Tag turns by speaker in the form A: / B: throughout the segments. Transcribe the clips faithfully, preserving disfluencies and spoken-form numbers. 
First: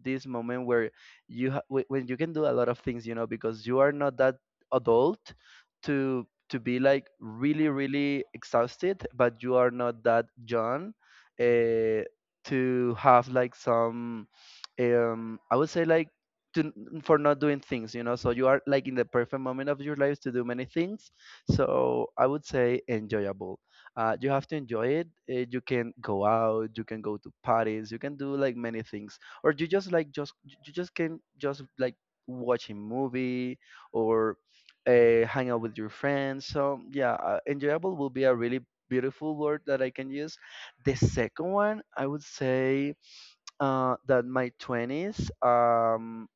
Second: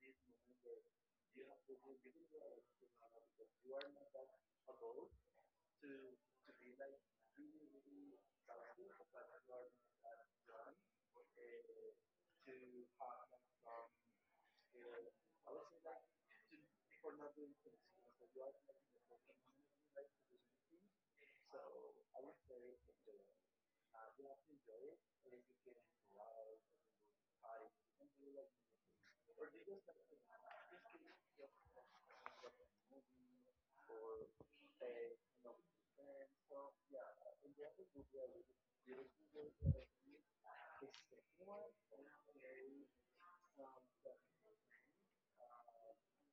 A: this moment where you ha- wh- when you can do a lot of things, you know, because you are not that adult to to be like really really exhausted, but you are not that young uh, to have like some, um I would say like, to for not doing things, you know. So you are like in the perfect moment of your life to do many things. So I would say enjoyable. Uh, you have to enjoy it. Uh, you can go out, you can go to parties, you can do like many things, or you just like just you you just can just like watch a movie, or uh, hang out with your friends. So yeah, uh, enjoyable will be a really beautiful word that I can use. The second one, I would say, uh, that my twenties, um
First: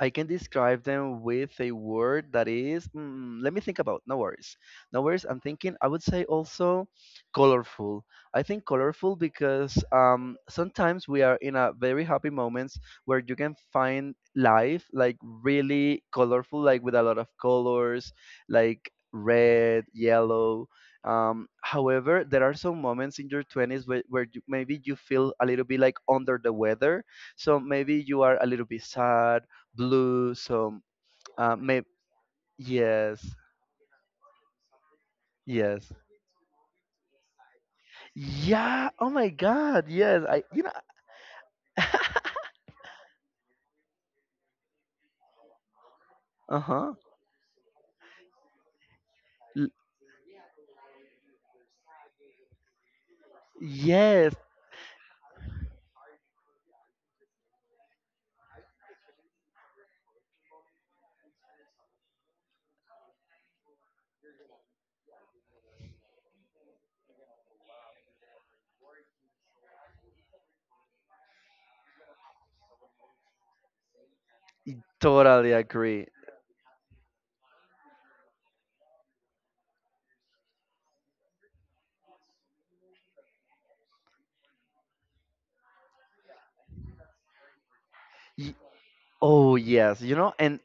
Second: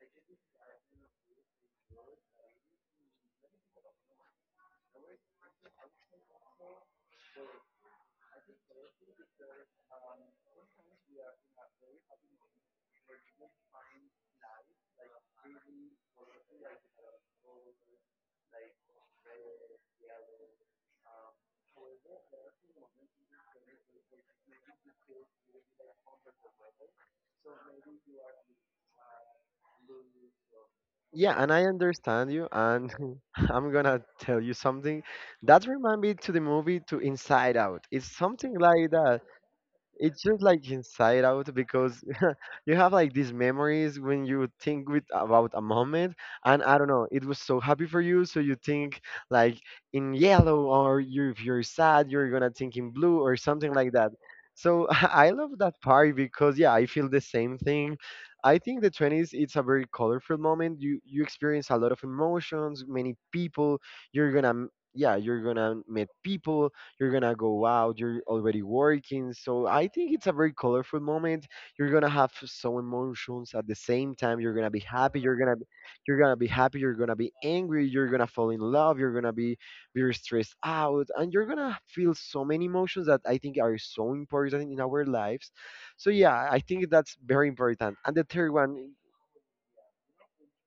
A: I can describe them with a word that is, mm, let me think about. No worries. No worries, I'm thinking. I would say also colorful. I think colorful because, um, sometimes we are in a very happy moments where you can find life like really colorful, like with a lot of colors, like red, yellow. Um, however, there are some moments in your twenties where, where you, maybe you feel a little bit like under the weather. So maybe you are a little bit sad, blue. So
B: Yeah, and
A: uh,
B: I
A: maybe,
B: understand you, and
A: yes,
B: I'm gonna tell you something that
A: yes,
B: remind me to the movie to Inside Out. It's something
A: yeah.
B: like
A: Oh
B: that.
A: my God, yes.
B: It's just
A: I you
B: like
A: know
B: Inside Out because you have like these memories when you think with about a moment,
A: Uh
B: and I don't
A: huh.
B: know, it was so happy for you, so you think like in yellow, or you if you're sad, you're gonna think in blue or something like that.
A: Yes,
B: So I love that part because yeah, I feel the same thing. I think the twenties it's a very colorful moment. You you experience a lot of emotions, many people. You're gonna m- yeah, you're gonna meet people. You're gonna go out. You're already working. So I think it's a very colorful moment you're gonna have some emotions at the same time. You're gonna
A: I
B: be happy. You're
A: totally
B: gonna be,
A: agree.
B: you're gonna be happy. You're gonna be angry. You're gonna fall in love. You're gonna be very stressed out, and you're gonna feel so many emotions that I think are so important in our lives. So yeah, I think that's very important. And the third
A: Y-
B: one.
A: Oh yes, you know, and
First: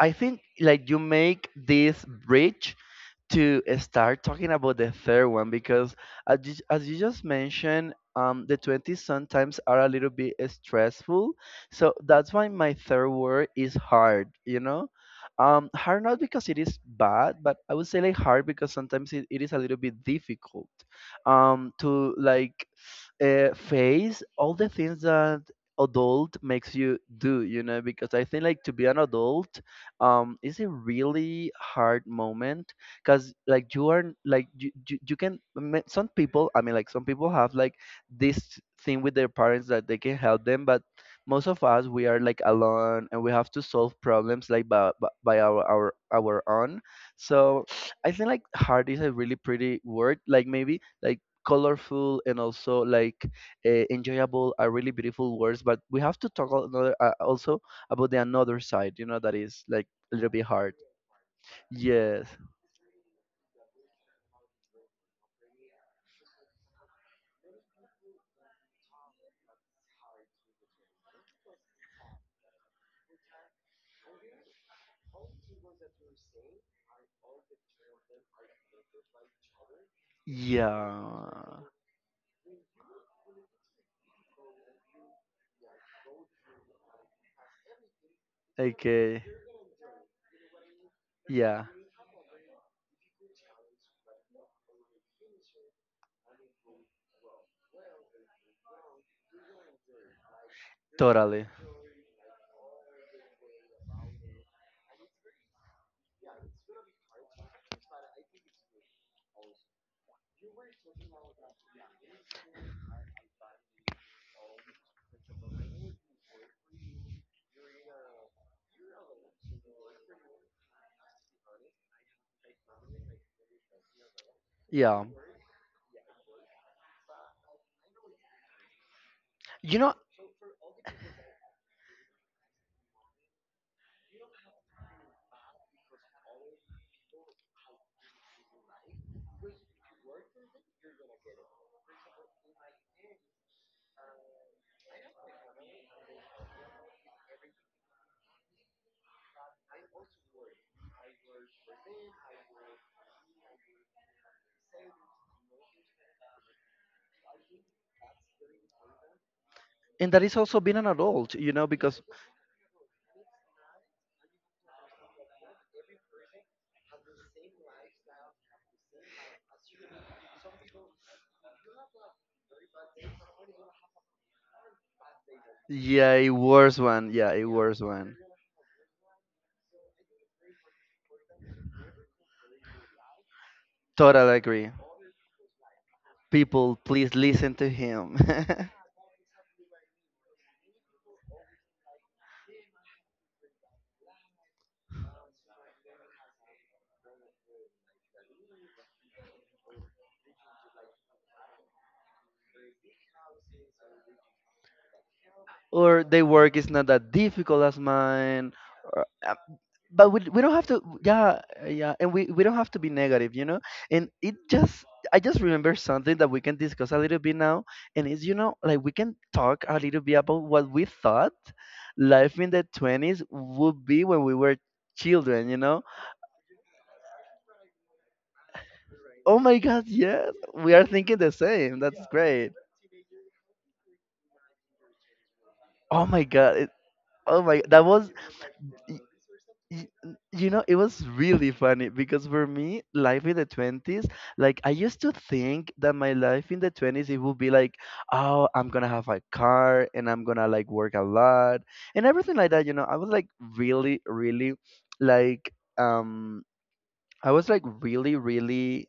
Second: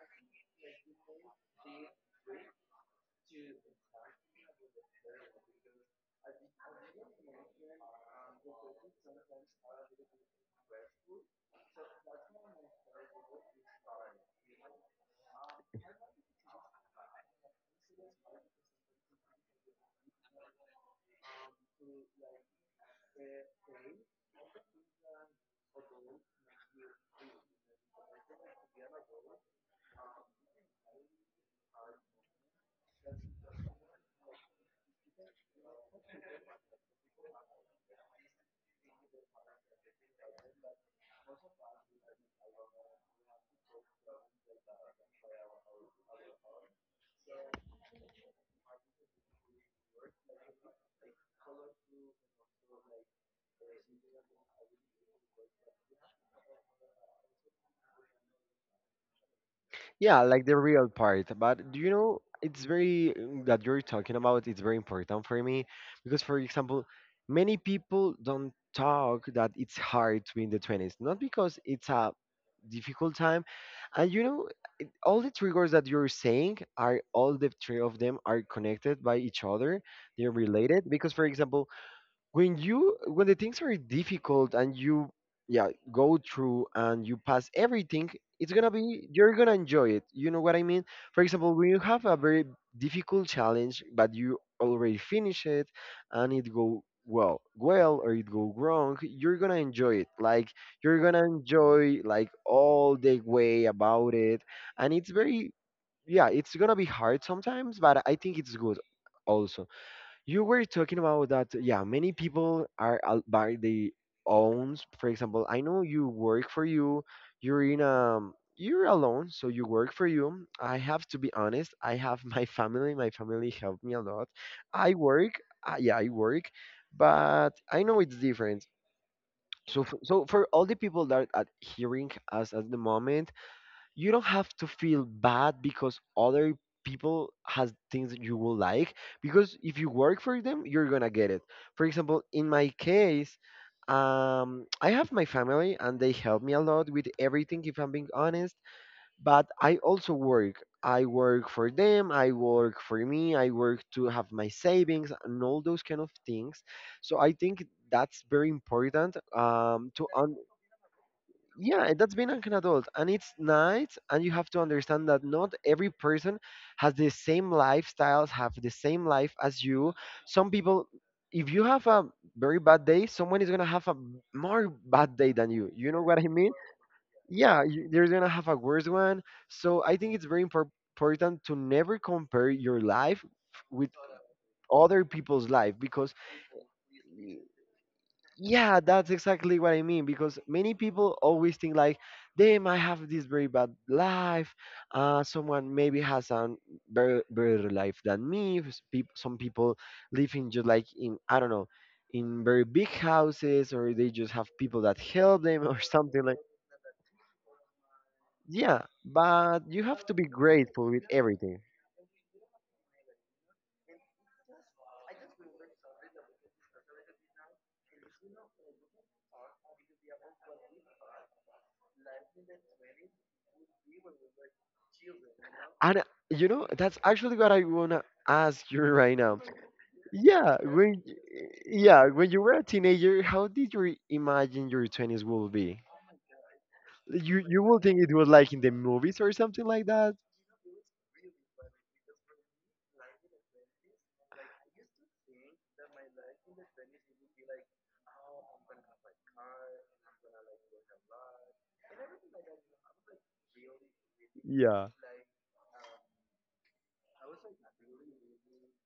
A: I think like you make this bridge to start talking about the third one because, as you, as you just mentioned, um, the twenties sometimes are a little bit stressful. So that's why my third word is hard, you know. Um, hard, not because it is bad, but I would say like hard because sometimes it, it is a little bit difficult um, to like uh, face all the things that adult makes you do, you know. Because I think like to be an adult um, is a really hard moment, because like you are like you, you, you can ma- some people, I mean, like some people have like this thing with their parents that they can help them, but most of us, we are like alone and we have to solve problems like by, by by our our our own. So I think like hard is a really pretty word. Like maybe like colorful and also like uh, enjoyable are really beautiful words, but we have to talk al- another, uh, also about the another side, you know, that is like a
B: Yeah,
A: little bit
B: like the
A: hard.
B: real part. But do you know,
A: Yes.
B: it's very mm, that you're talking about. It's very important for me because, for example, many people don't talk that it's hard to be in the twenties. Not because it's a difficult time, and you know, all the triggers that you're saying are all the three of them are connected by each other. They're related because, for
A: Yeah.
B: example, when you when the things are difficult and you yeah go through and you pass everything, it's gonna be,
A: Okay.
B: you're gonna enjoy it, you know what I mean? For example,
A: Yeah.
B: when you have a very difficult challenge but you already finish it and it go well well or it go wrong, you're gonna enjoy it, like you're gonna
A: Totally.
B: enjoy like all the way about it, and it's very yeah, it's gonna be hard sometimes, but I think it's good also. You were talking about that, yeah, many people are out by the owns. For example, I know you work for you, you're in um you're alone, so you work for you. I have to be honest, I have my family, my family helped me a lot. I
A: Yeah.
B: work, uh, yeah, I work, but I know it's different.
A: You
B: So,
A: know,
B: f- so for all the people that are hearing us at the moment, you don't have to feel bad because other people has things that you will like, because if you work for them, you're gonna get it. For example, in my case, um I have my family and they help me a lot with everything, if I'm being honest. But I also work. I work for them, I work for me, I work to have my savings and all those kind of things. So I think that's very important. Um
A: and
B: to
A: that is
B: un-
A: also being an adult, you know,
B: yeah,
A: because
B: that's being like an adult, and it's nice, and you have to understand that not every person has the same lifestyles, have the same life as you. Some people, if you have a very bad day, someone is going to have a more bad day than you, you know
A: yeah,
B: what
A: it
B: I mean?
A: worse one. Yeah, it
B: Yeah,
A: worse
B: you, they're
A: one.
B: going to have a worse one. So I think it's very impor- important to never compare your life with
A: Totally agree.
B: other people's life. Because
A: People, please listen to him.
B: yeah, that's exactly what I mean, because many people always think like they might have this very bad life. Uh, someone maybe has a very better life than me. s- peop- Some people live in just like in I don't know, in very big houses, or they just have people that help them or
A: Or their
B: something like.
A: work is not that difficult as mine.
B: Yeah,
A: Or, uh,
B: but you have
A: but
B: to
A: we,
B: be
A: we don't have to,
B: grateful with
A: yeah,
B: everything.
A: yeah. And we, we don't have to be negative, you know. And it just, I just remember something that we can discuss a little bit now. And it's you know like we can talk a little bit about what we thought life in the twenties would be when we were children, you know.
B: And uh, you know, that's actually what I wanna ask you right
A: Oh
B: now.
A: my God, yes,
B: Yeah,
A: we are
B: when
A: thinking the same. That's
B: yeah, when you
A: great.
B: were a teenager, how did you imagine your twenties will be?
A: Oh my god it, oh
B: You
A: my
B: you will
A: that
B: think
A: was
B: it was like in the movies or something
A: Y-
B: like
A: n-
B: that?
A: You know, it was really funny because for me, life in the twenties, like I used to think that my life in the twenties, it would be like, oh, I'm gonna have a car and I'm gonna like work a lot and everything like that. You know, I was like really, really
B: Yeah.
A: like, um, I was like really, really,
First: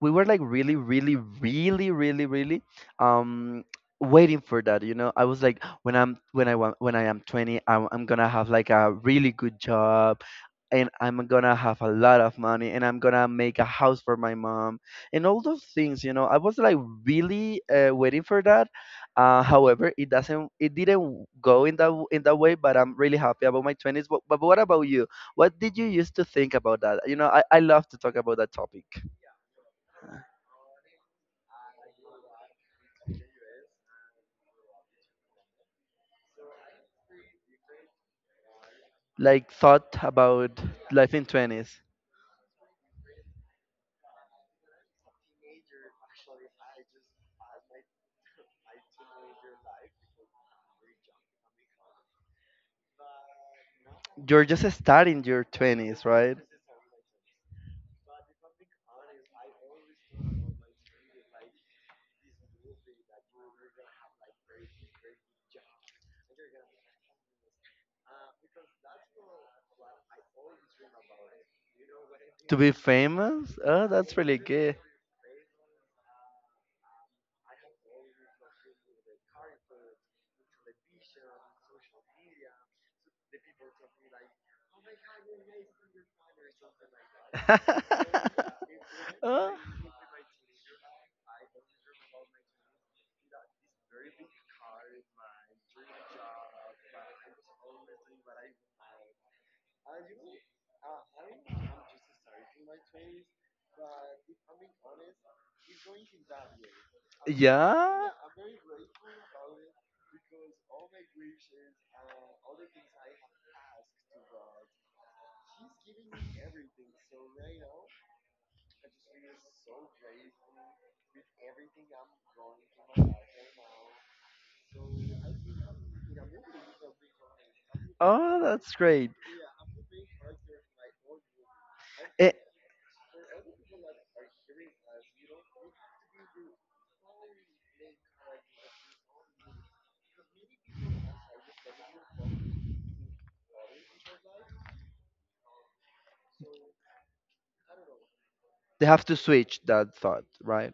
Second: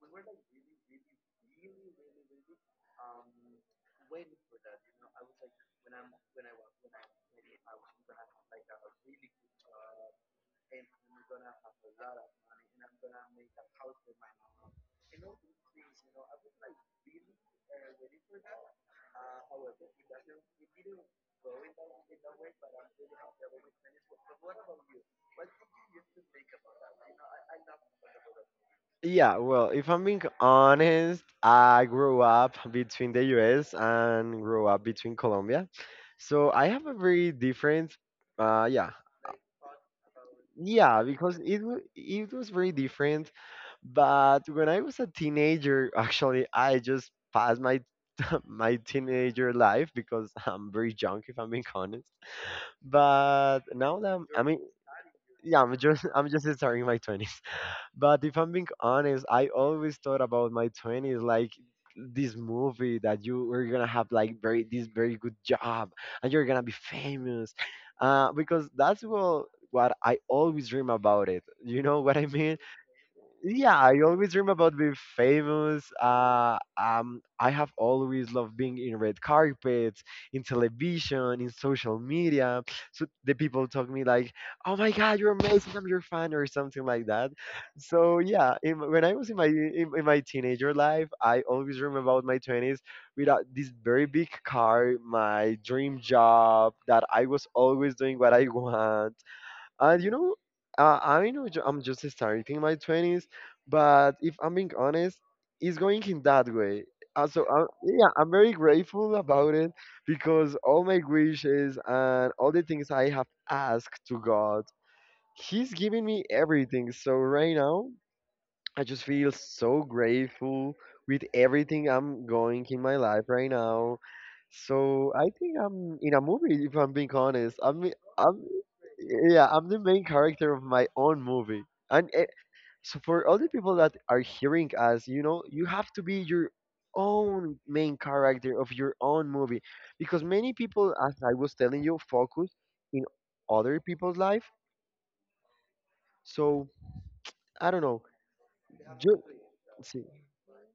A: we were like really, really, really, really, really, um, waiting for that, you know. I was like, when i'm when i want when I am twenty, i'm, I'm gonna have like a really good job and I'm gonna have a lot of money and I'm gonna make a house for my mom and all those things, you know. I was like really uh, waiting for that. Uh, however, it doesn't, it didn't go in that in that way. But I'm really happy about my twenties. But, but what about you? What did you used to think about that? You know, I, I love to talk about that topic.
B: Yeah, well, if I'm being honest, I grew up between the U S and grew up between Colombia. So I have a very different uh yeah.
A: Like thought about
B: Yeah,
A: life in
B: because it wa-
A: twenties.
B: it was very different. But when I was a teenager, actually, I just passed my my teenager life because I'm very young, if I'm being honest. But now that I'm, I
A: You're
B: mean,
A: just starting your
B: yeah, I'm
A: twenties,
B: just I'm
A: right?
B: just starting my twenties. But if I'm being honest, I always thought about my twenties like this movie that you were gonna have like very this very good job and you're gonna be famous, uh, because that's what what I always dream about it. You know what I mean?
A: To be famous?
B: Yeah,
A: Oh,
B: I
A: that's
B: always
A: really
B: dream about
A: good.
B: being famous. Uh, um, I have always loved being in red carpets, in television, in social media. So the people talk me like, "Oh my God, you're amazing! I'm your fan," or something like that. So yeah, in, when I was in my
A: Uh,
B: in, in my teenager life, I always dream about my twenties without this very big car, my dream job, that I was always doing what I want. And you know, uh, I know ju- I'm just starting my twenties, but if I'm being honest, it's going in that way. Uh, so I'm, yeah,
A: yeah.
B: I'm very grateful about it, because all my wishes and all the things I have asked to God, He's giving me everything. So right now, I just feel so grateful with everything I'm going in my life right now. So I think I'm in a movie. If I'm being honest, I'm
A: Oh,
B: I'm
A: that's great.
B: yeah, I'm the main character of my own movie. And eh,
A: It,
B: so for all the people that are hearing us, you know, you have to be your own main character of your own movie, because many people, as I was telling you, focus in other people's life. So I don't know.
A: they have to
B: Just
A: switch that
B: see,
A: thought, right?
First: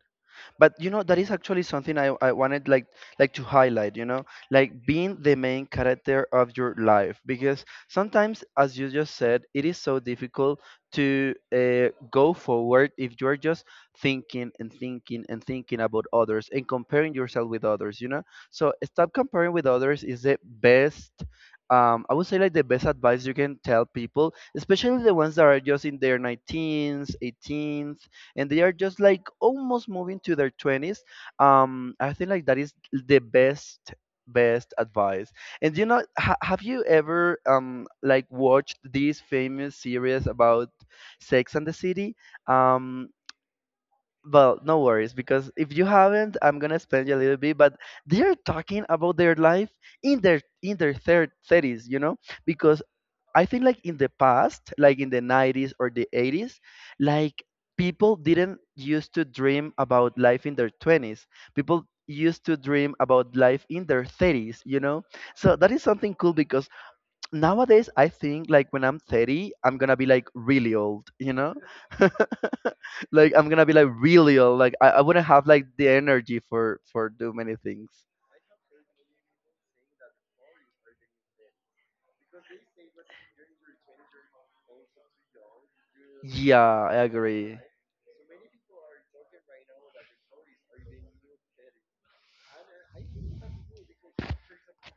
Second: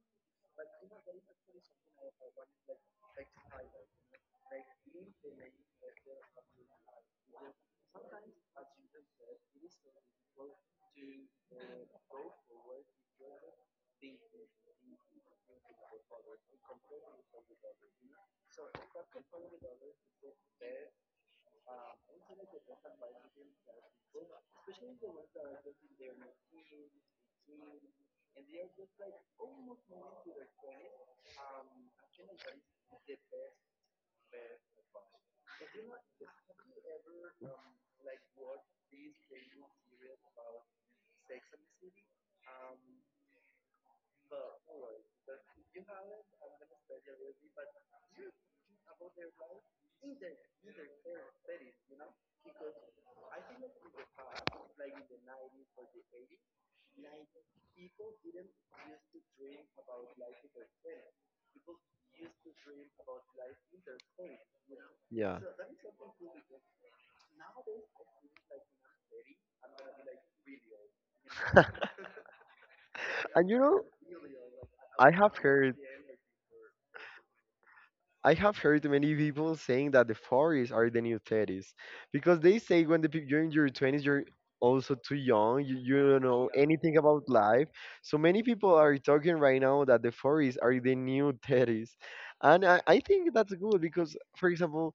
A: But you know, that is actually something I, I wanted like like to highlight, you know. Like being the main character of your life, because sometimes, as you just said, it is so difficult to uh, go forward if you're just thinking and thinking and thinking about others and comparing yourself with others, you know. So stop comparing with others is the best, um, I would say like, the best advice you can tell people, especially the ones that are just in their nineteens, eighteens, and they are just like almost moving to their twenties. Um, I think like that is the best best advice. And you know, ha- have you ever um like watched this famous series about Sex and the City? Um, well, no worries, because if you haven't, I'm gonna explain you a little bit. But they are talking about their life in their in their third thirties, you know, because I think like in the past, like in the nineties or the eighties, like people didn't used to dream about life in their twenties. People used to dream about life in their thirties, you know?
B: yeah.
A: So that is something cool, because nowadays, I think like when I'm thirty, I'm going to be like really old, you know? Like I'm
B: And
A: going
B: you
A: to be
B: know,
A: like really old. Like I, I
B: I
A: wouldn't
B: have
A: have like
B: heard.
A: the energy for for do many things.
B: I have heard many people saying that the forties are the new thirties, because they say when the peop- you're in your twenties, you're also too young, you, you don't know
A: Yeah,
B: anything
A: I
B: about
A: agree.
B: life. So many people are talking right now that the forties are the new thirties. And I, I think that's good because, for example,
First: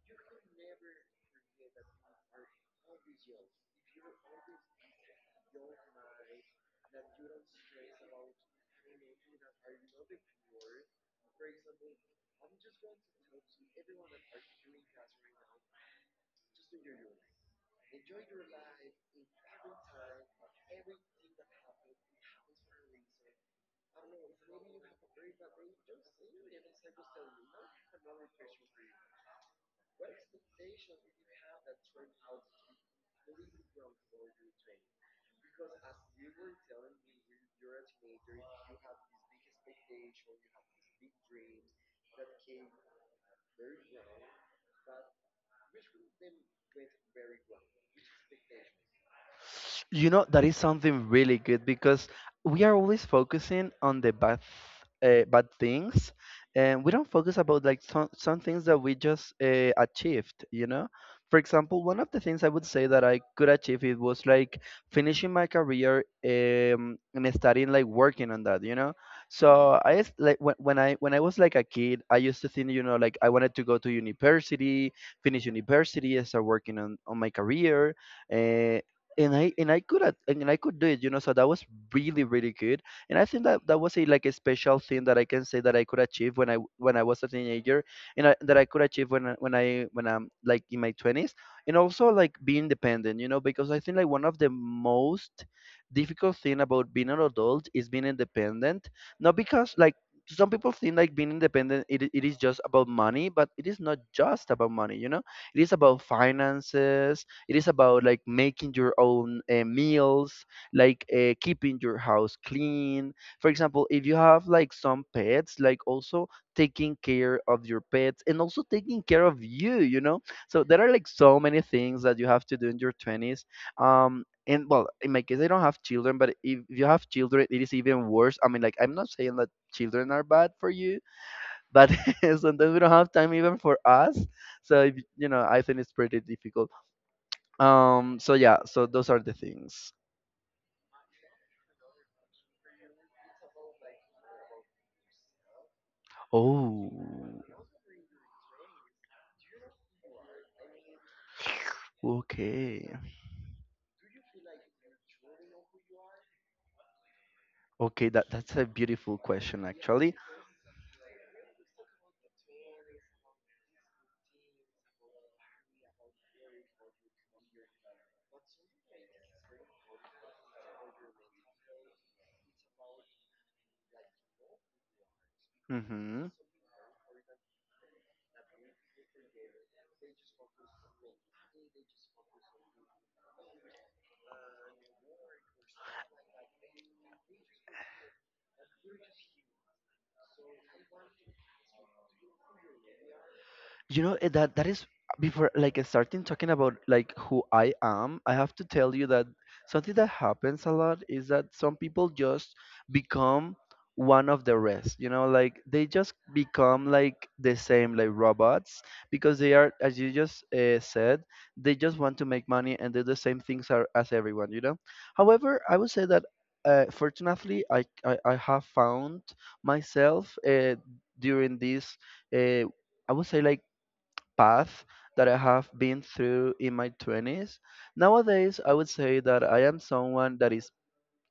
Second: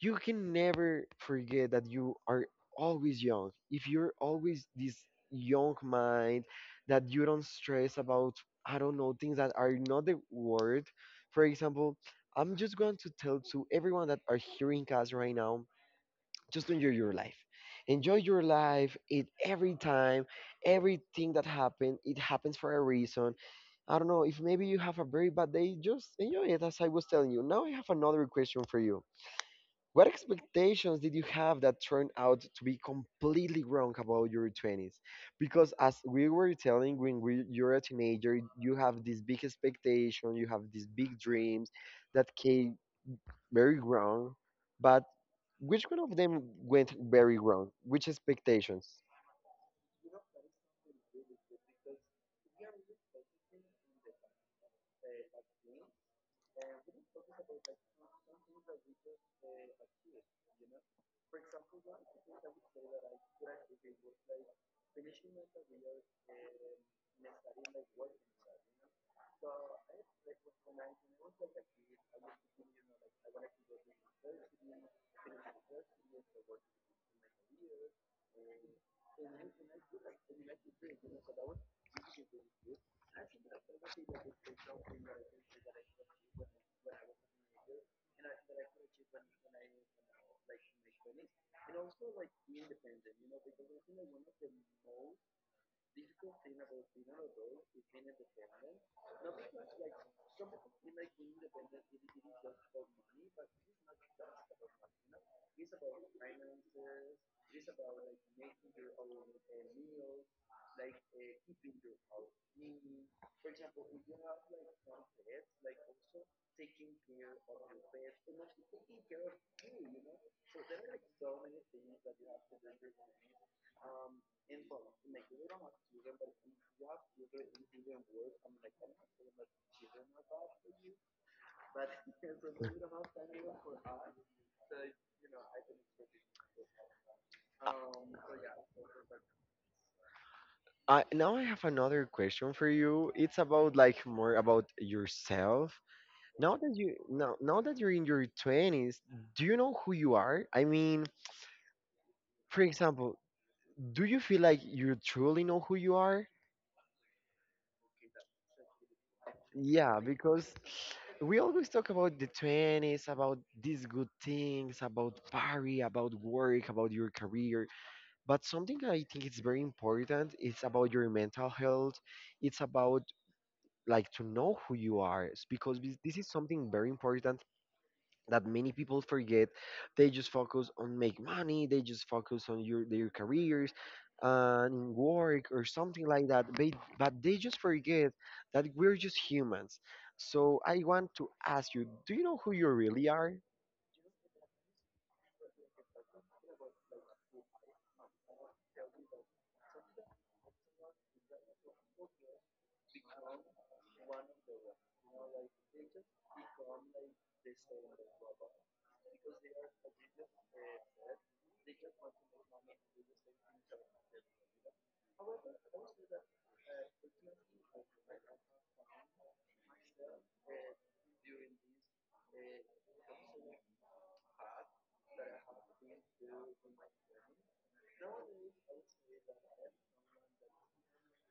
B: you can never forget that you are always young. If you're always this young mind that you don't stress about, I don't know, things that are not the word. For example, I'm just going to tell to everyone that are hearing us right now, just enjoy your life. Enjoy your life. It every time, everything that happened, it happens for a reason. I don't know, if maybe you have a very bad day, just enjoy it. As I was telling you, now I have another question for you: what expectations did you have that turned out to be completely wrong about your twenties? Because as we were telling when we, you're a teenager, you have this big expectation, you have these big dreams that came very wrong. But which one of them went very wrong? Which expectations?
A: You know, that is something really good, because we are always focusing on the bad, uh, bad things, and we don't focus about like some, some things that we just uh, achieved, you know? For example, one of the things I would say that I could achieve it was like finishing my career, um, and starting like working on that, you know? So I s- like when, when I when I was like a kid, I used to think, you know, like I wanted to go to university, finish university, start working on, on my career. uh, and I and I could at- and I could do it, you know. So that was really really good. And I think that that was a like a special thing that I can say that I could achieve when I w- when I was a teenager, and I, that I could achieve when I- when I when I'm like in my twenties. And also, like, be independent, you know, because I think like one of the most difficult thing about being an adult is being independent. Not because like, some people think like being independent, it, i- it is just about money, but it is not just about money, you know. It is about finances, it is about like making your own uh, meals, like uh, keeping your house clean. For example, if you have like some pets, like also taking care of your pets and also taking care of you, you know? So there are like so many things that you have to do in your twenties. Um, and well, in my case, I don't have children, but if you have children, it is even worse. I mean, like, I'm not saying that children are bad for you, but sometimes we don't have time even for us. So, if, you know, I think it's pretty difficult. Um, so yeah, so those are the things.
B: I now I have another question for you. It's about like more about yourself. Now that you now
A: Oh,
B: now that you're in your twenties, do you know who you are? I mean, for
A: okay.
B: example, do you feel like you truly know who you are?
A: Okay, that that's a beautiful question,
B: Yeah,
A: actually.
B: because we always talk about the twenties, about these good things, about party, about work, about your career. But something I think is very important is about your mental health. It's about, like, to know who you are s- because this this
A: Mm-hmm.
B: is something very important that many people forget. They just focus on make money. They just focus on your their careers and in work or something like that, but, but they just forget that we're just humans. So I want to ask you, do you know who you really are?
A: You know, eh, that that is, before like eh, starting talking about like who I am, I have to tell you that something that happens a lot is that some people just become one of the rest. You know, like they just become like the same like robots because they are, as you just uh, said, they just want to make money and do the same things ar- as everyone. You know. However, I would say that Uh, fortunately, I, I, I have found myself uh, during this uh, I would say like path that I have been through in my twenties. Nowadays, I would say that I am someone that is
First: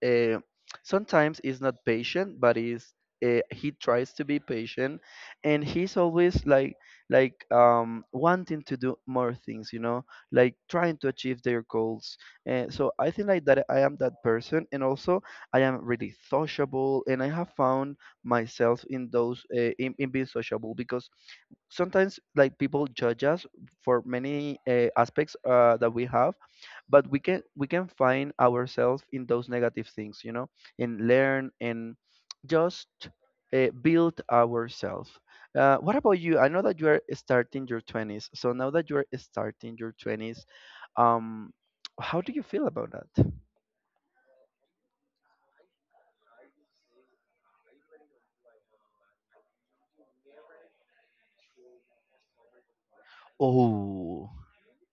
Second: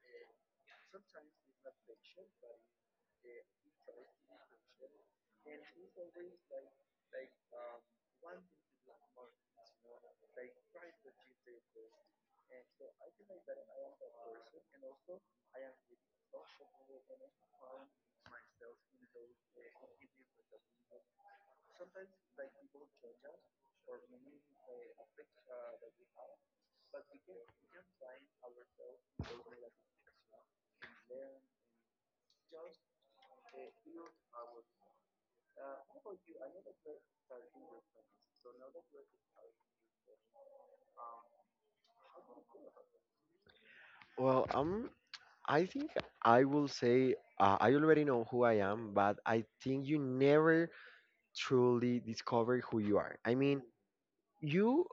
A: uh, sometimes is not patient, but is uh, he tries to be patient, and he's always like like um, wanting to do more things, you know, like trying to achieve their goals. Uh, so I think like that I am that person, and also I am really sociable, and I have found myself in those uh, in, in being sociable because sometimes like people judge us for many uh, aspects uh, that we have, but we can we can find ourselves in those negative things, you know, and learn and just uh, build ourselves. Uh, what about you? I know that you are starting your twenties, so now that you are starting your twenties, um how do you feel about that?
B: Well, um I think I will say uh, I already know who I am, but I think you never truly discover who you are. I mean,
A: Oh.
B: you,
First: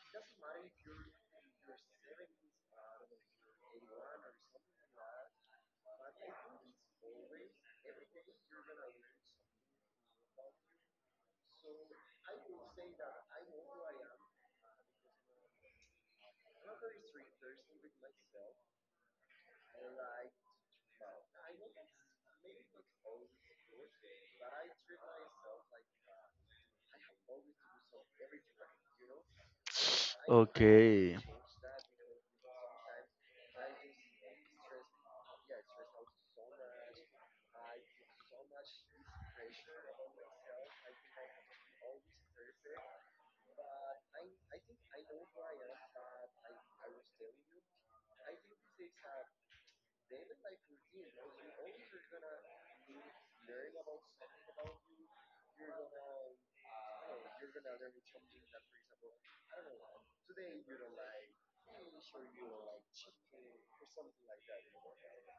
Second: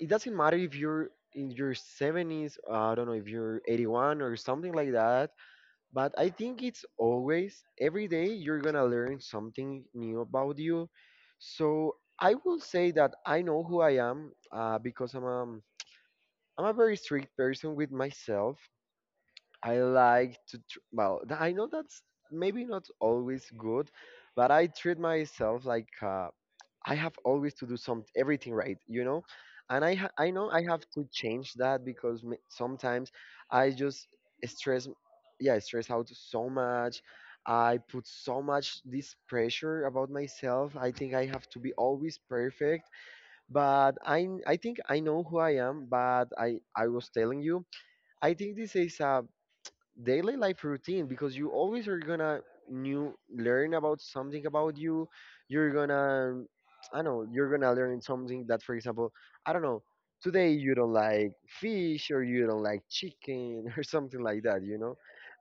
B: it doesn't matter if you're in your seventies, I don't know, if you're eighty-one or something like that, but I think it's always every day you're gonna learn something new about you. So I will say that I know who I am, uh, because i'm a, I'm a very strict person with myself. I like to tr- well th- I know that's maybe not always good, but I treat myself like, uh, I have always to do some everything right, you know, and I ha- I know I have to
A: Okay.
B: change that because m- sometimes I just stress, yeah, I stress out so much. I put so much this pressure about myself. I think I have to be always perfect, but I I think I know who I am. But I I was telling you, I think this is a daily life routine because you always are gonna new learn about something about you. You're gonna, I don't know, you're gonna learn something that, for example, I don't know, today you don't like fish or you don't like chicken or something like that, you know.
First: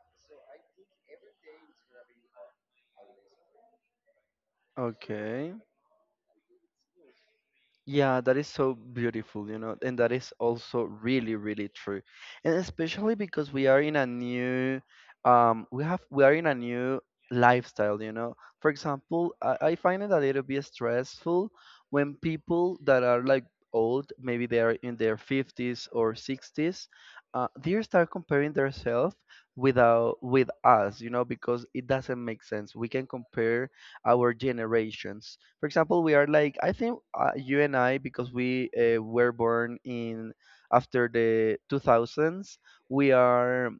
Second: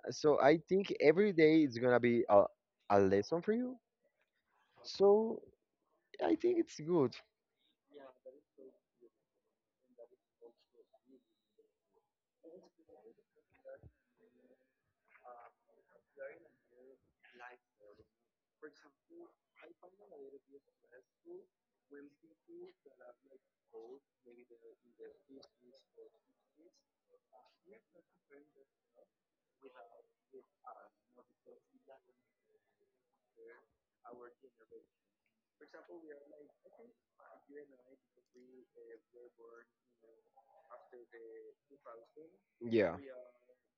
B: So I think every day it's gonna be a, a lesson for you. So
A: Okay.
B: I think it's good.
A: Yeah, that is so beautiful, you know, and that is also really, really true. And especially because we are in a new, um, we have, we are in a new lifestyle, you know. For example, I, I find it a little bit stressful when people that are like old, maybe they are in their fifties or sixties, uh, they start comparing themselves with, our, with us, you know, because it doesn't make sense. We can compare our generations. For example, we are like I think uh, you and I, because we uh, were born in after the two thousands.
B: Yeah.
A: We are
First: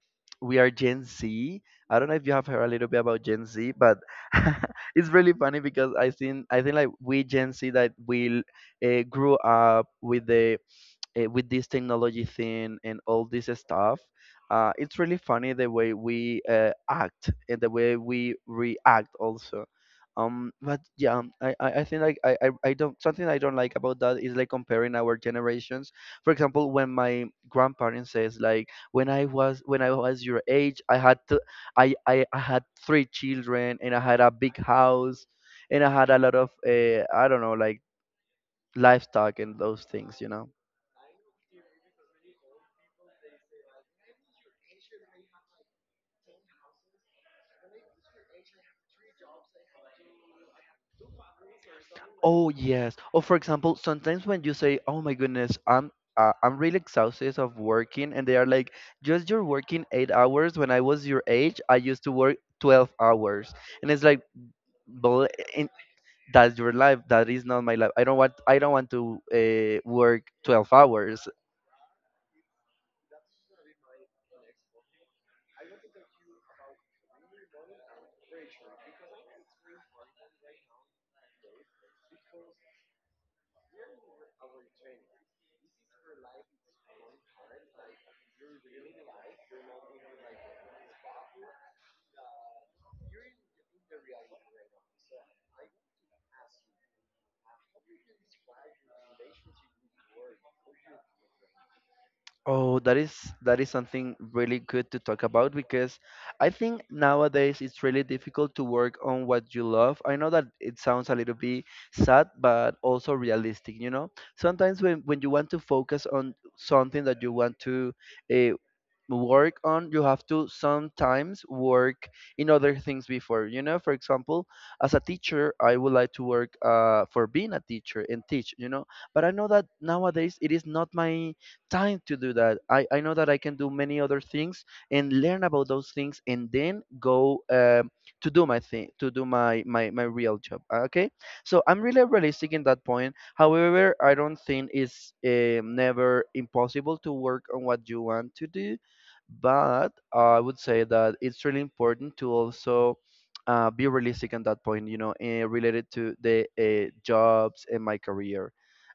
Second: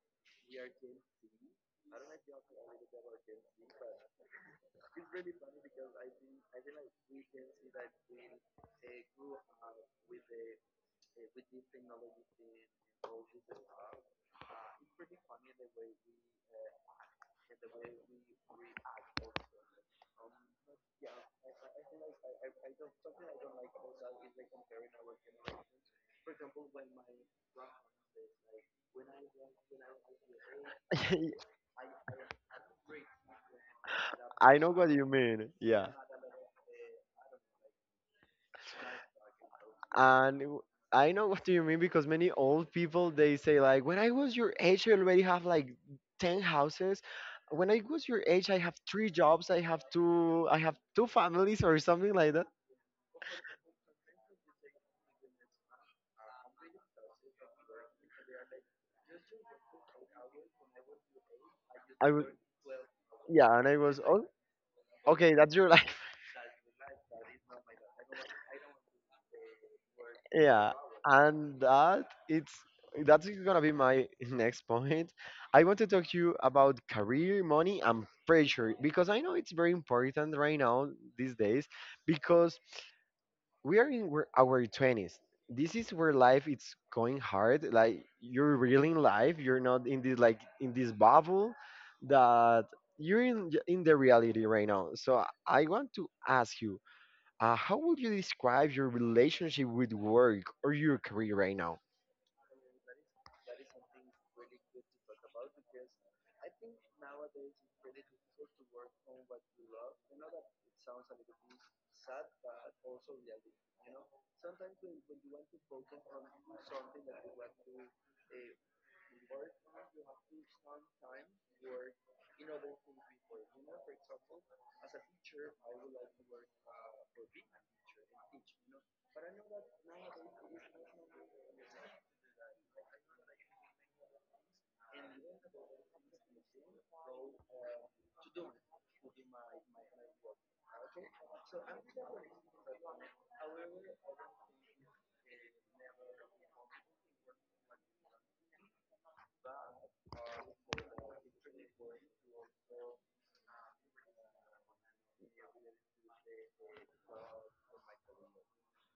A: we are Gen Z. I don't know if you have heard a little bit about Gen Z, but it's really funny because I think I think like we Gen Z that we uh, grew up with the eh, with this technology thing and all this stuff, uh, it's really funny the way we uh, act and the way we react also. Um, but yeah, um, I, I I think like I, I, I don't, something I don't like about that is like comparing our generations. For example, when my grandparents says like, when I was, when I was your age, I had to, I, I I had three children and I had a
B: I
A: big
B: know what you
A: house
B: mean.
A: and
B: Yeah.
A: I had a lot of uh, I don't know like livestock and those things, you
B: and
A: know.
B: w- I know what do you mean, because many old people, they say like when I was your age I already have like ten houses. When I was your age I have three jobs, I have two I have two families or something like that.
A: Oh yes. Or for example, sometimes when you say, "Oh my goodness, I'm uh, I'm really exhausted of working," and they are like, "Just you're working eight hours. When I was your age, I used
B: I
A: to
B: was,
A: work twelve hours,"
B: yeah, and I
A: and
B: was,
A: it's like,
B: oh,
A: "Well,
B: okay, that's
A: in,
B: your life.
A: that's your life. That is not my life. I don't want, I don't want to uh, work
B: Yeah.
A: twelve hours."
B: And that, it's, that's gonna be my next point. I want to talk to you about career, money, and pressure, because I know it's very important right now these days, because we are in we're- our twenties, this is where life it's going hard. Like you're really in life, you're not in this, like in this bubble that you're in j- in the reality right now. So i I want to ask you, uh, how would you describe your relationship with work or your career right now?
A: Oh, that is, that is something really good to talk about, because I think nowadays it's really difficult to work on what you love. I know that it sounds a little bit sad, but also realistic, you know. Sometimes when, when you want to focus on something that you want to uh, work on, you have to sometimes work in other things before, you know. For example, as a teacher, I would like to work uh, for being a teacher and teach, you know. But I know that nowadays it is not my time to do that. i, I know that I can do many other things and learn about those things and then go um, to do my thing, to do my, my my real job. Okay, so I'm really realistic in that point. However, I don't think it's um never impossible to work on what you want to do, but I would say that it's really important to also uh, be realistic at that point, you know, uh, related to the uh, jobs and my career.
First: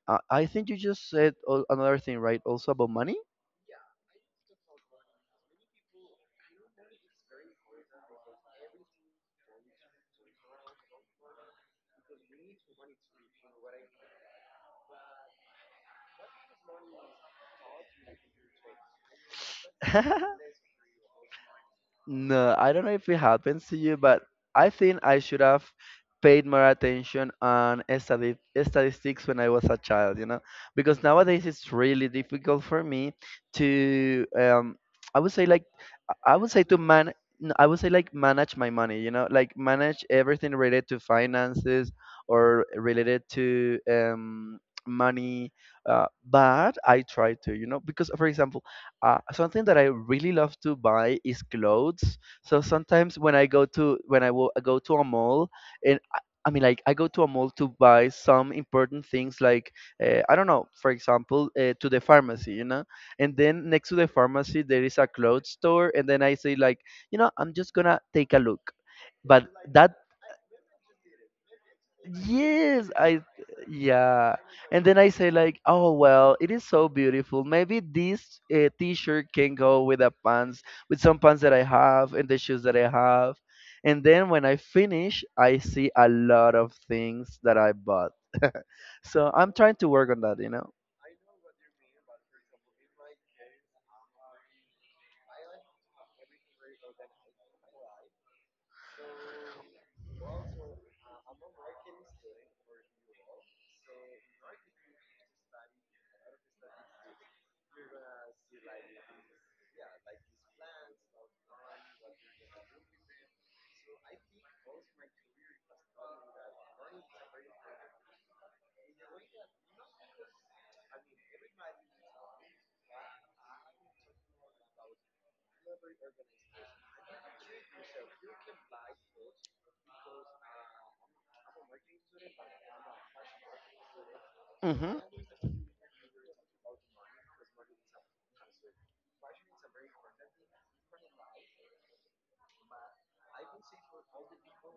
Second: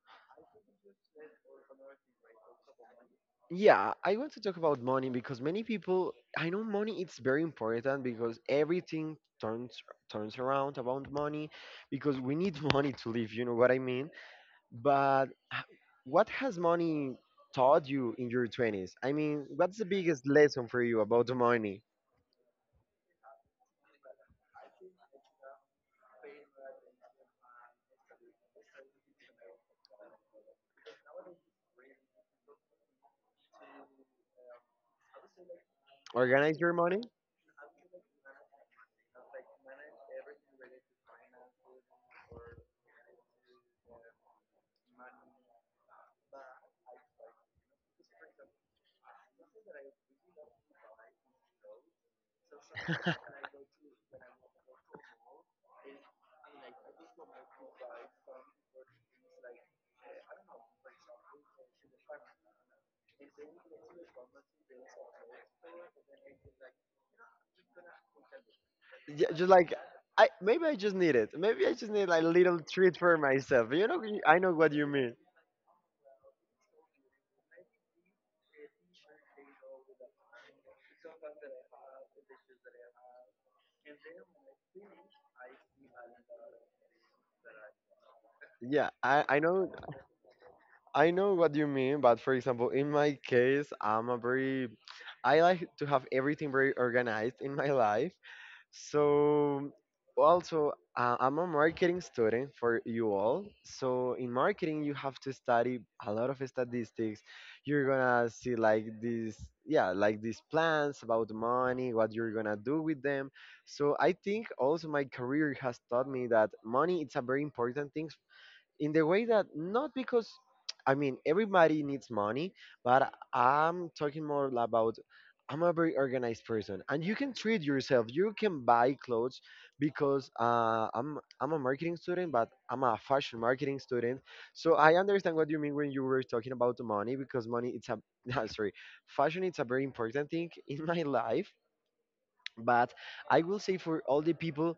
A: Uh, I think you just said al- another thing, right? Also about money?
B: Yeah, I want to talk about money because many people, I know money it's very important because everything turns turns around about money, because we need money to live, you know what I mean? But h- what has money taught you in your twenties? I mean, what's the biggest lesson for you about the money?
A: No, I don't know if it happens to you, but I think I should have paid more attention on stati- statistics when I was a child, you know, because nowadays it's really difficult for me to, um, I would say, like, I would
B: Organize
A: say
B: your
A: to
B: money?
A: man, no, I would say like manage my money, you know, like manage everything related to finances or related to um, money. Uh, but I try to, you know, because for example, uh, something that I really love to buy is clothes. So sometimes when I go to, when I will go to a mall, and I I mean, like I go to a mall to buy some important things, like uh, I don't know, for example, uh, to the pharmacy, you know, and then next to the pharmacy there is a clothes store, and then I say like, you know, I'm just gonna take a look,
B: Ju-
A: but
B: Just like,
A: that,
B: I maybe I just need it. Maybe I just need like a little
A: yes
B: treat for
A: I,
B: myself. You know,
A: yeah.
B: I know what
A: And
B: you
A: then I
B: mean.
A: say like, oh well, it is so beautiful, maybe this uh, t-shirt can go with the pants, with some pants that I have and the shoes that I have. And then when I finish, I see a lot of things that I bought,
B: Yeah, I,
A: so
B: I
A: I'm
B: know,
A: trying to work on that, you know.
B: I know what you mean, but for example, in my case, I'm a very, I like to have everything very organized in my life. So also, uh, I'm a marketing student for you all. So in marketing, you have to study a lot of statistics. You're gonna see like these, yeah, like these plans about money, what you're gonna do with them. So I think also my career has taught me that money it's a very important thing in the way that not because, I mean, everybody needs money, but I'm talking more about, I'm a very organized person, and you can treat yourself. You can buy clothes because, uh, I'm I'm a marketing student, but I'm a fashion marketing student. So I
A: Mm-hmm.
B: understand what you mean when you were talking about the money, because money it's a sorry, fashion it's a very important thing in my life. But I will say for all the people,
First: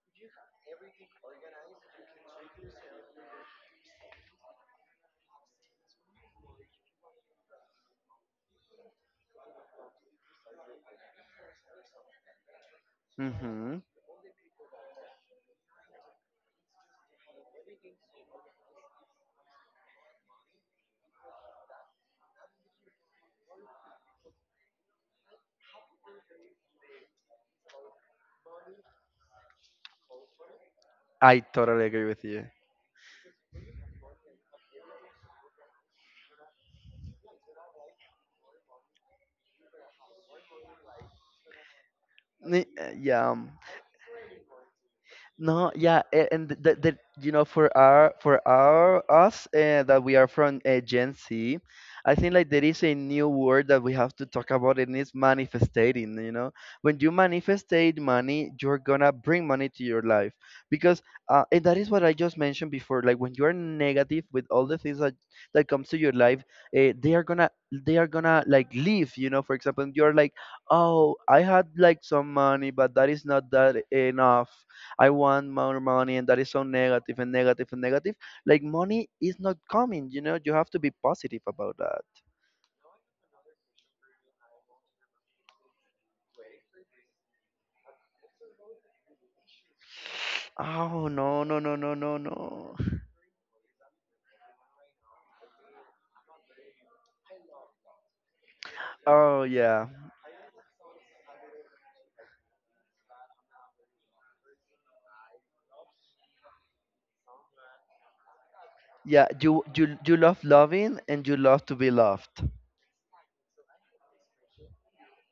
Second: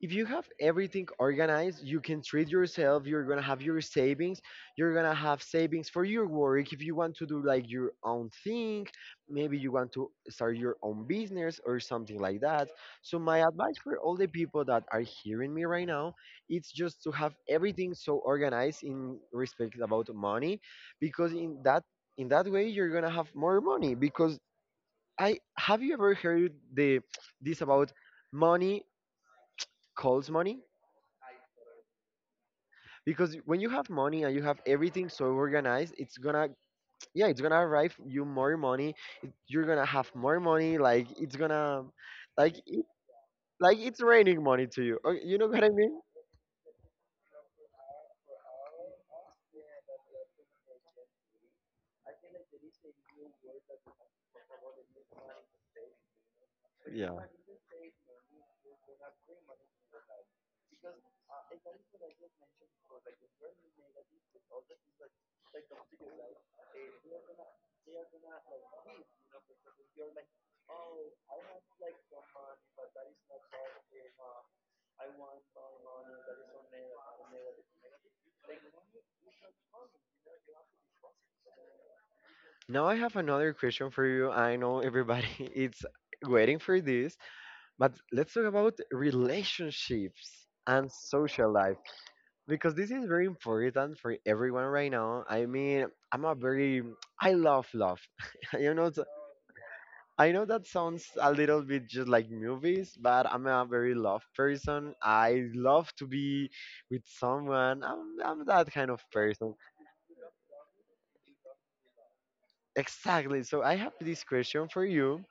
B: if you have everything organized, you can treat yourself. You're gonna have your savings. You're gonna have savings for your work. If you want to do like your own thing, maybe you want to start your own business or something like that. So my advice
A: Mm-hmm.
B: for all the people that are hearing me right now, it's just to have everything so organized in respect about money, because in that in that way you're gonna have more money. Because I have, you ever heard the, this about money calls money?
A: I totally agree with you.
B: Because when you have money and you have everything so organized, it's gonna, yeah, it's gonna arrive you more money. it- You're gonna have more money. Like it's gonna, like
A: Ni-
B: it,
A: uh, yeah um,
B: like it's raining money to you. Okay, you know what I
A: No,
B: mean?
A: yeah, a- and the, the you know, for our, for our us uh, that we are from uh, Gen Z, I think like there is a new word that we have to talk about, and it's manifesting. You know, when you
B: Yeah.
A: manifestate money, you're gonna bring money to your life, because uh, and that is what I just mentioned before. Like, when you are negative with all the things that, that comes to your life, uh, they are gonna they are gonna like leave. You know, for example, you're like, oh, I had like some money, but that is not that enough, I want more money, and that is so negative and negative and negative. Like, money is not coming, you know. You have to be positive about that.
B: Now I have another question for you. I know everybody is waiting for this, but let's talk about relationships and
A: Oh no
B: social
A: no no
B: life.
A: no no
B: Because
A: no.
B: this is very important for everyone right now. I mean, I'm a very, I love love. You know, th-
A: Oh yeah,
B: I know that sounds a little bit just like movies, but I'm a very love person. I love to be with someone. I'm I'm that kind of
A: yeah.
B: person.
A: You you you love loving and you love to be loved.
B: Exactly. So I have this question for you.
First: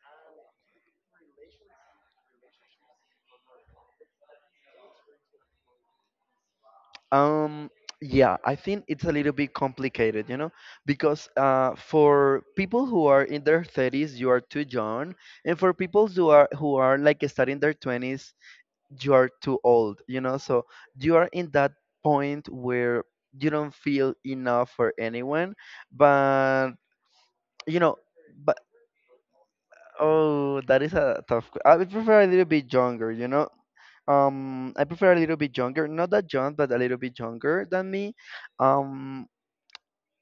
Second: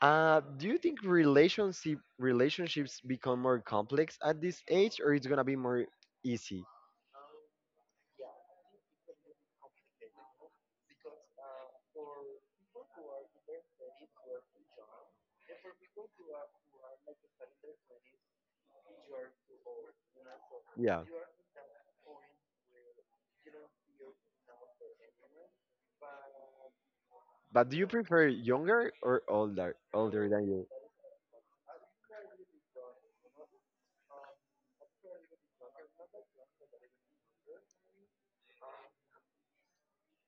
B: Uh, do you think relationship relationships become more complex at this age, or it's gonna be more easy?
A: Um yeah, I think it's a little bit complicated, you know, because uh, for people who are in their thirties, you are too young, and for people who are who are like starting their twenties, you are too old, you know? So
B: Yeah.
A: you are in that point where you don't feel enough for anyone, but
B: But do
A: you
B: you
A: know,
B: prefer
A: but
B: younger or older? Older than
A: oh,
B: you?
A: that is a tough. que- I would prefer a little bit younger, you know? Um, I prefer a little bit younger, not that young, but a little bit younger than me. Um,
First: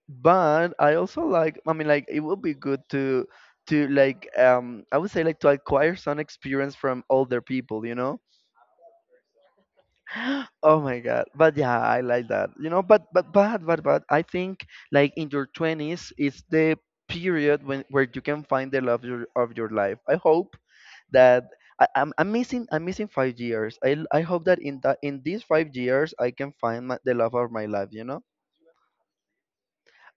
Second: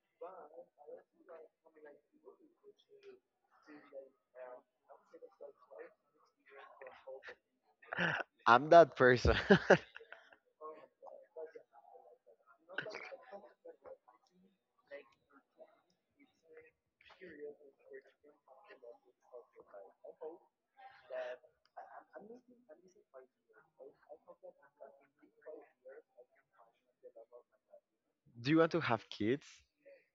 A: but I also like, I mean, like it would be good to to like um I would say like to acquire some experience from older people, you know?
B: I'm that person.
A: Oh my god. But yeah, I like that. You know, but but but but but I think like in your twenties is the period when where you can find the love your, of your life. I hope that I, I'm, I'm missing, I'm missing five years. I l- I hope that in that, in these five years I can find my, the love of my life. You know.
B: Do you want to have kids?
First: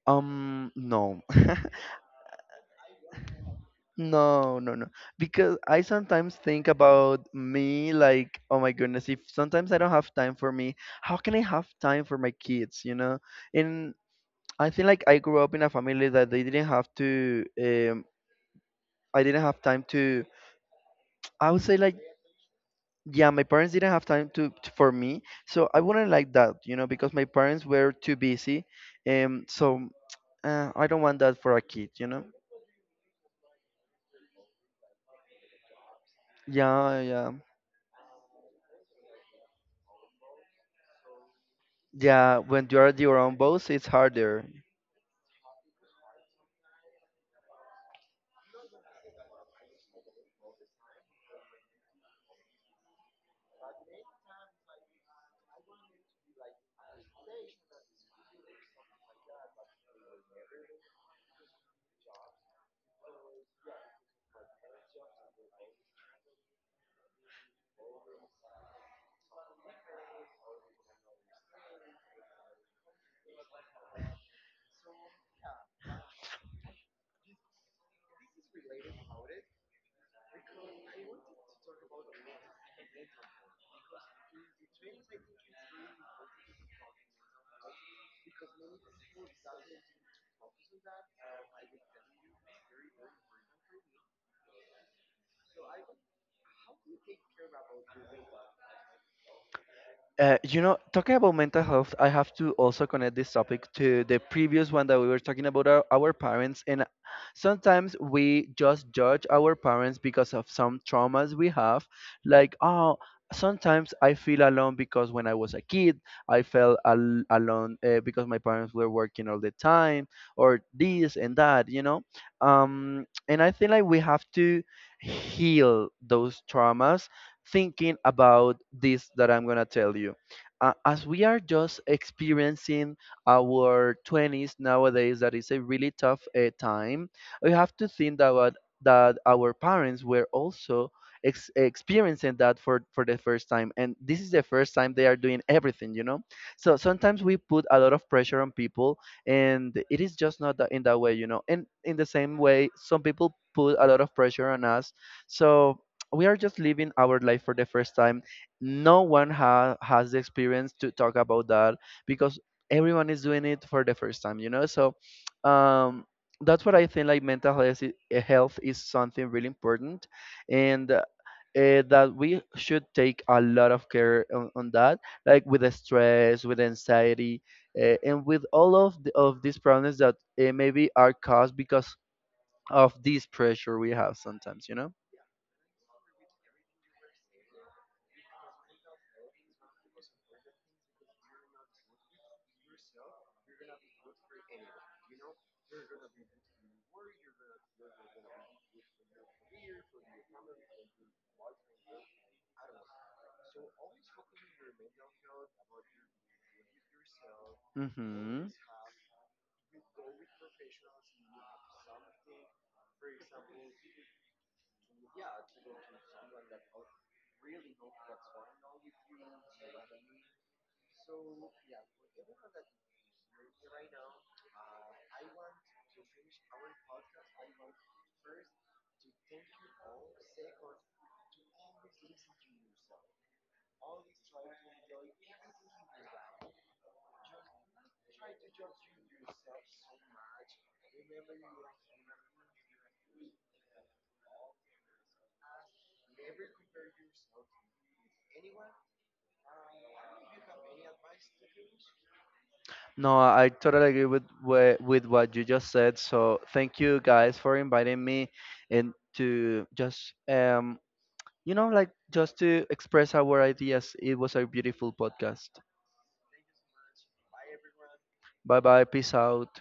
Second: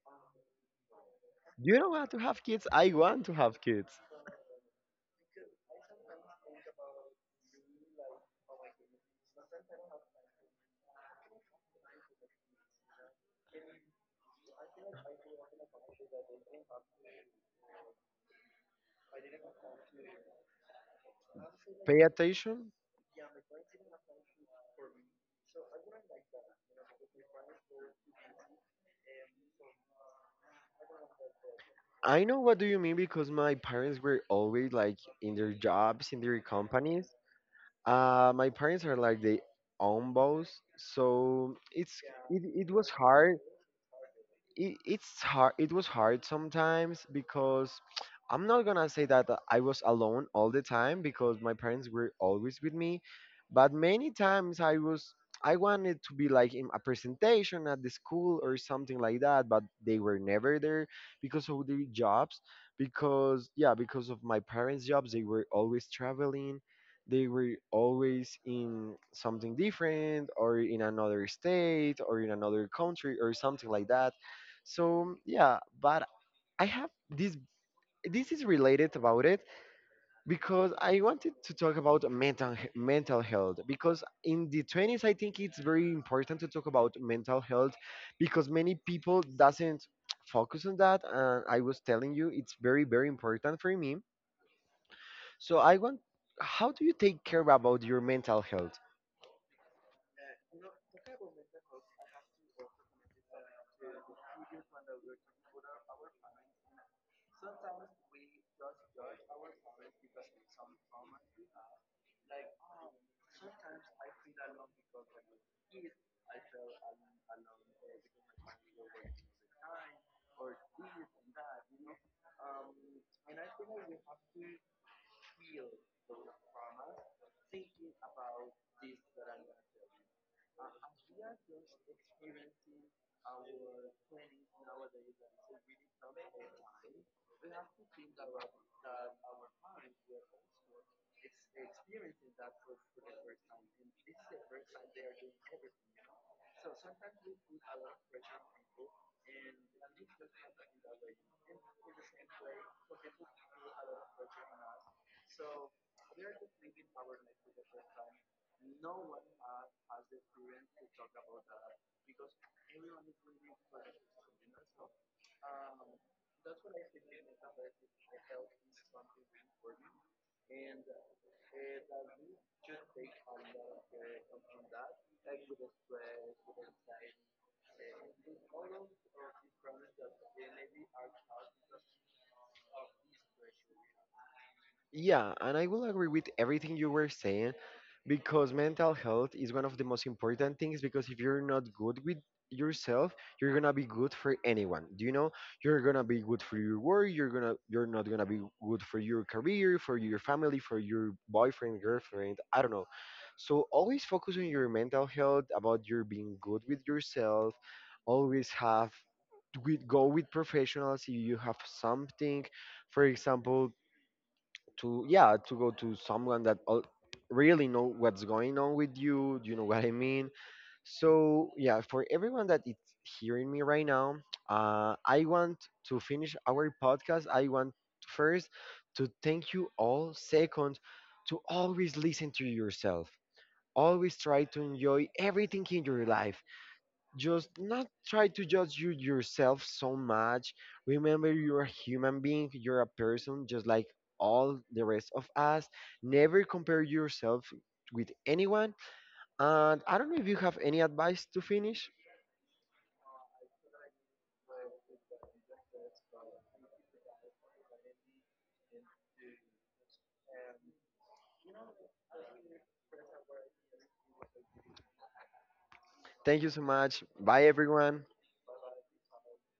A: Um. No.
B: You don't want to have kids. I want to have kids.
A: No, no, no. Because I sometimes think about me like, oh my goodness, if sometimes I don't have time for me, how can I have time for my kids, you know? And I feel like I grew up in a family that they didn't have to, um, I didn't have time to, I would say like,
B: Pay attention.
A: yeah, my parents didn't have time to, to for me. So I wouldn't like that, you know, because my parents were too busy. Um, so uh, I don't want that for a kid, you
B: I
A: know?
B: know what do you mean, because my parents were always like in their jobs, in their
A: Yeah,
B: companies.
A: yeah.
B: Uh, my parents are like they own boss, so it's,
A: Yeah,
B: it,
A: when
B: it
A: you
B: was
A: are your own
B: hard,
A: boss, it's harder.
B: it, it's hard, it was hard sometimes because I'm not gonna say that uh, I was alone all the time because my parents were always with me, but many times I was, I wanted to be like in a presentation at the school or something like that, but they were never there because of their jobs. Because, yeah, because of my parents jobs they were always traveling. They were always in something different or in another state or in another country or something like that. So yeah, but I have this. This is related about it, because I wanted to talk about mental he- mental health, because in the twenties I think it's very important to talk about mental health because many people doesn't focus on that, and I was telling you, it's very, very important for me. So I want, how do you take care about your mental health?
A: Uh, you know, talking about mental health, I have to also connect this topic to the previous one that we were talking about, our, our parents. And sometimes we just judge our parents because of some traumas we have. Like, oh, sometimes I feel alone because when I was a kid, I felt al- alone uh, because my parents were working all the time, or this and that, you know? Um, and I feel like we have to heal those traumas, thinking about this that I'm going to tell you. Uh, as we are just experiencing our twenties nowadays, that is a really tough uh, time, we have to think about that our parents were also ex- experiencing that for, for the first time. And this is the first time they are doing everything, you know? So sometimes we put a lot of pressure on people, and it is just not that in that way, you know? And in the same way, some people put a lot of pressure on us. So we are just living our life for the first time. No one ha- has the experience to talk about that because everyone is doing it for the first time, you know? So um, that's what I think like mental health is, eh, health is something really important, and uh, eh, that we should take a lot of care on, on that, like with the stress, with anxiety, uh, and with all of, the, of these problems that uh, maybe are caused because of this pressure we have sometimes, you know?
B: Yeah, and I will agree with everything you were saying because mental health is one of the most important things. Because if you're not good with yourself, you're gonna be good for anyone. Do you know? You're gonna be good for your work, you're gonna, you're not gonna be good for your career, for your family, for your boyfriend, girlfriend, I don't know. So always focus on your mental health, about your being good with yourself.
A: Hmm.
B: Always have, with, go with professionals if you have something, for example, to, yeah, to go to someone that al- really know what's going on with you, you know what I mean. So yeah, for everyone that is hearing me right now, uh, I want to finish our podcast. I want, first, to thank you all. Second, to always listen to yourself, always try to enjoy everything in your life, just not try to judge you yourself so much. Remember, you're a human being, you're a person just like all the rest of us. Never compare yourself with anyone. And I don't know if you have any advice to finish.
A: No, I totally agree with wha- with what you just said. So thank you guys for inviting me and to just um you know, like just to express our ideas. It was a beautiful podcast.
B: Thank you so much. Bye, everyone.
A: Bye bye. Peace out.